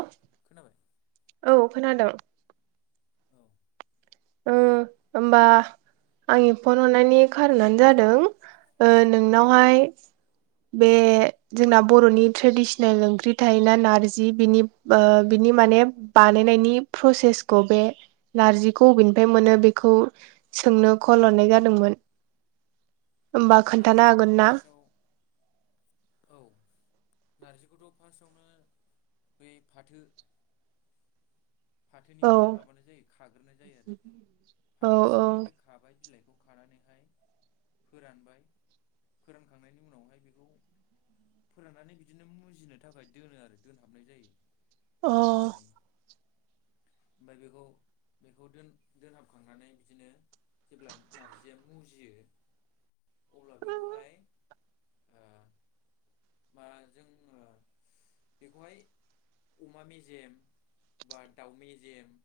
अ [unintelligible] खोनाबाय औ खोनादों औ ओ होमबा आंनि फन हरनायनि खारनआनो जादों नोंनावहाय बे जोंना बर'नि ट्रेडिसनेल ओंख्रि थायोना नारजि बेनि बिनि माने बानायनायनि प्रसेसखौ बे नारजि अबेनिफ्राय मोनो बेखौ सोंनो कल हरनाय जादोंमोन होमबा खोन्थानो नारजिखौथ' हागोन ना फार्स्टआव औ नारजिखौथ' फार्स्टआवनो बै फाथो [inaudible] औ फाथोनिफ्राय माबानाय जायो खाग्रोनाय जायो आरो औ फाथो औ फिफांनिफ्राय खाबाय बिलाइखौ खानानैहाय फोरानबाय फोरानखांनायनि उनावहाय बेखौ फोराननानै बिदिनो मुजिनो थाखाय दोनो आरो दोनहाबनाय जायो। सिमला अ मानि ओमफ्राय बेखौ बेखौ दोनहाबखांनानै बिदिनो जेब्ला नारजिया मुजियो अब्ला बेखौहाय मा जों बेखौहाय अमा मेजेम बा दाउ मेजेम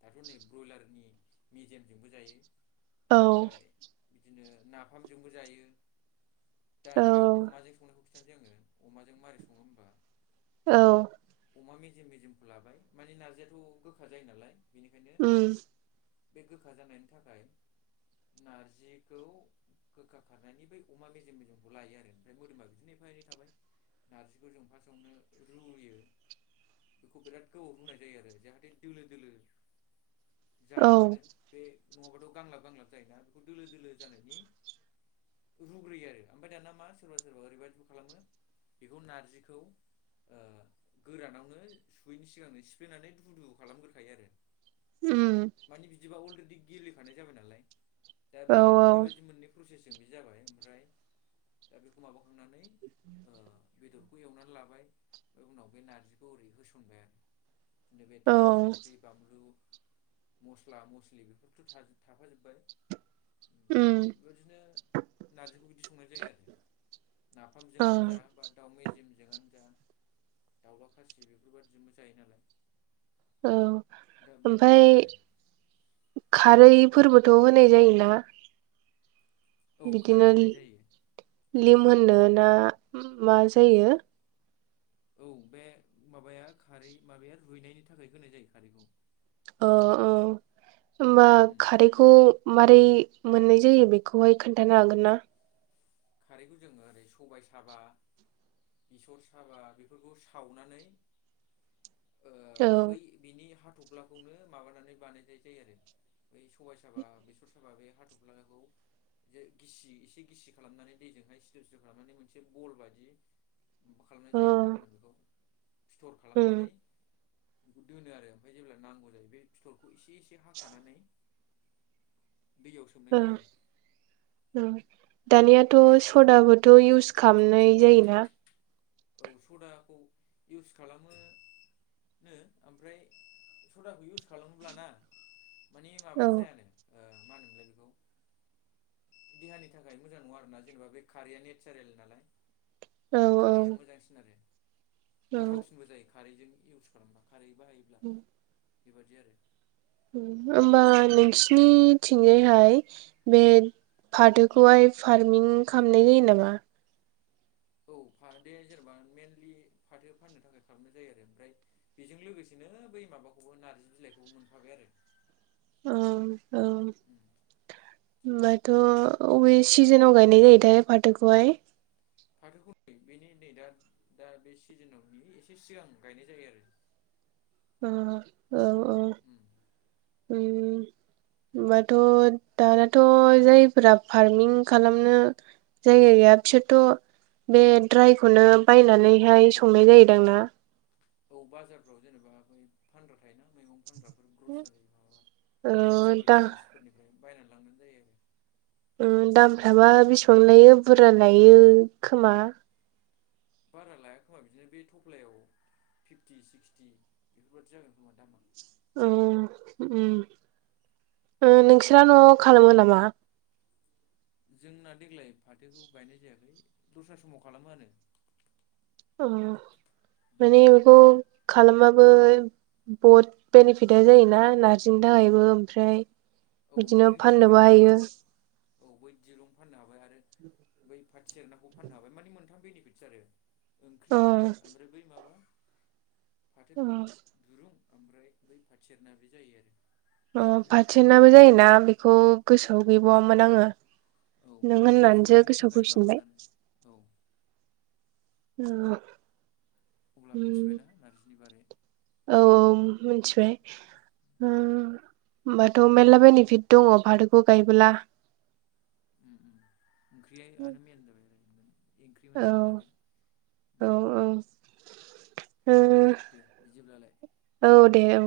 दाथ' नै ब्रयलारनि मेजेमजोंबो जायो औ ओमफ्राय बिदिनो नाफामजोंबो जायो दा नैबे अमाजों संनायखौ बिनो जोङो अमाजों माबोरै सङो होमबा औ अमा मेजेम मेजेमखौ लाबाय माने नारजियाथ' गोखा जायो नालाय बेनिखायनो उम बे गोखा जानायनि थाखाय नारजिखौ गोखा खारनायनि बै अमा मेजेम मेजेमखौ लायो आरो ओमफ्राय मोदोमा बिदिनो एफा एनै थाबाय नारजिखौ जों फार्स्टआवनो रुयो बेखौ बिराद गोबाव होनाय जायो आरो जाहाथे दोलो दोलो औ जायो नालाय बे नङाब्लाथ' गांलाब गांलाब जायोना बेखौ दोलो दोलो जानायनि रुग्रोयो आरो ओमफ्राय दाना मा सोरबा सोरबा ओरैबायदिबो खालामो बेखौ नारजिखौ गोरानावनो सुहैनि सिगांनो सिफ्लेनानै दुफु दुफु खालामग्रोखायो आरो उम बिफानि बिदिबा अलरेडि गेबलेखानाय जाबाय नालाय दा औ बे बेबायदि मोननै प्रसेसजों बि जाबाय ओमफ्राय दा बेखौ माबाखांनानै बेदरखौ एवनानै लाबाय ओमफ्राय उनाव बे नारजिखौ ओरै होसनबाय आरो बिदिनो बे औ थाव संख्रि बानलु मस्ला मस्लि बेफोरथ' थाफाजोब्बाय ओमफ्राय उम बेबायदिनो नारजिखौ बिदि संनाय जायो आरो नाफामजोंआनो औ जा बा दाउ मेजेमजोंआनो जा दाउला खासि बेफोरबायाददिजोंबो जायो नालाय औ दा ओमफ्राय बेबादिनो आरो खारैफोरबोथ' होनाय जायोना औ खारै बिदिनो होनाय जायो लिमोननो ना मा जायो औ बे माबाया खारै माबाया रुइनायनि थाखाय होनाय जायो खारैखौ अ अ होनबा उम खार बेखौ माबारै मोननाय जायो बेखौहाय खोन्थानो हागोन ना खारैखौ जोङो ओरै सबाय साबा बेसर साबा बेफोरखौ सावनानै औ बै बिनि हाथ'फ्लाखौनो माबानानै बानायनाय जायो आरो बै सबाय साबा बेसर साबा बे हाथ'फ्लाखौ ज गिसि एसे गिसि खालामनानै दैजोंहाय सिथोव सिथ' खालामनानै मोनसे बल बायदि मा खालामनाय अ जायो मा होनो बेखौ सिथर उम खालामनानै बेखौ दोनो आरो ओमफ्राय जेब्ला नांगौ जायो बे फिथलखौ एसे एसे हाखानानै दैयाव सोमनाय जायो अ दानियाथ' दैयाव सोम सदाबोथ' इउस खालामनाय जायोना औ सदाखौ इउस खालामो नो ओमफ्राय सदाखौ इउस खालामोब्ला ना माने औ माबा जायानो ओ मा होनोमोनलाय बेखौ देहानि थाखाय मोजां नङा आरोना जेनेबा बे खारैया नेचारेल नालाय औ ओ खारैआ औ मोजांसिन आरो औ गोथावसिन। जबो जायो खारैजों इउस खालामबा खारै बाहायोब्ला बेबादि आरो होमबा नोंसिनिथिंजायहाय बे फाथोखौहाय फार्मिं खालामनाय जायो नामा औ फाथो जेनेबा मेइेनलि फाथो फाननो थाखाय खालामनाय जायो आरो ओमफ्राय बेजों लोगोसेनो बै माबाखौबो नार्जि बिलाइखौबो मोनफाबाय आरो अ औ उम होमबाथ' अबे सिजोनाव गायनाय जायोथाय फाथोखौहाय फाथोखौ [unintelligible] बेनि नै दा दा बे सिजोनाव बि एसे सिगां गायनाय जायो आरो अ औ उम औ होनबाथ' दानाथ' जायफोरा फार्मिं खालामनो जायगा गैया बिसोरथ' बे द्रायखौनो बायनानैहाय संनाय जायोदांं ना औ बाजारफ्राव जेनेबा बै फानग्रा थायोना मैगं फानग्राफोर ग्रसारि माबा ओ भेजिटेबोल दा स्टरस फोरनिफ्राय बायनानै लांगोन जायो आरो ओ दामफ्राबा बेसेबां लायो बुरजा लायो खोमा बारा लाया खोमा बिदिनो बे थफ्लायाव फिफटि सिक्सटि बेफोरबादि जागोन खोमा दामा औ उम ओ नोंसोरा न'आव खालामो नामा? जोंना देग्लाय फाथोखौ गायनाय जायाखै दस्रा समाव खालामोआनो अ उम माने बेखौ खालामबाबो बहुद बेनिफिटा जायोना नारजिनि थाखायबो ओमफ्राय औ बिदिनो ओंख्रिनि थाखाय फाननोबो जाबाय हायो। आरो औ बै दिरुं फाननो हाबाय आरो बै फाथो सेर नाखौ फाननो हाबाय माने मोनथाम बेनिफिटस आरो ओंख्रि अ ओमफ्राय बै माबा फाथो अ दुरुं ओमफ्राय बै फाथो सेरना बे जायो आरो अ बेबायदि फाथोनाबो जायोना बेखौ गोसोआव गैबावामोन आङो औ नों बे अर होननानैसो जरायनो गोसोआव थाखाय फैफिनबाय। माबानानै औ ओ अब्ला मिथिबायना नार्जिनि बारै औ मिथिबाय। उम होमबाथ' मेर्ला बेनिफिट दङ फाथोखौ गायबोला उम ओंख्रियानो मेन जाबाय आरो ओंख्रि औ मोनजाबाय नालाय ओ दे बिदिब्लालाय औ दे औ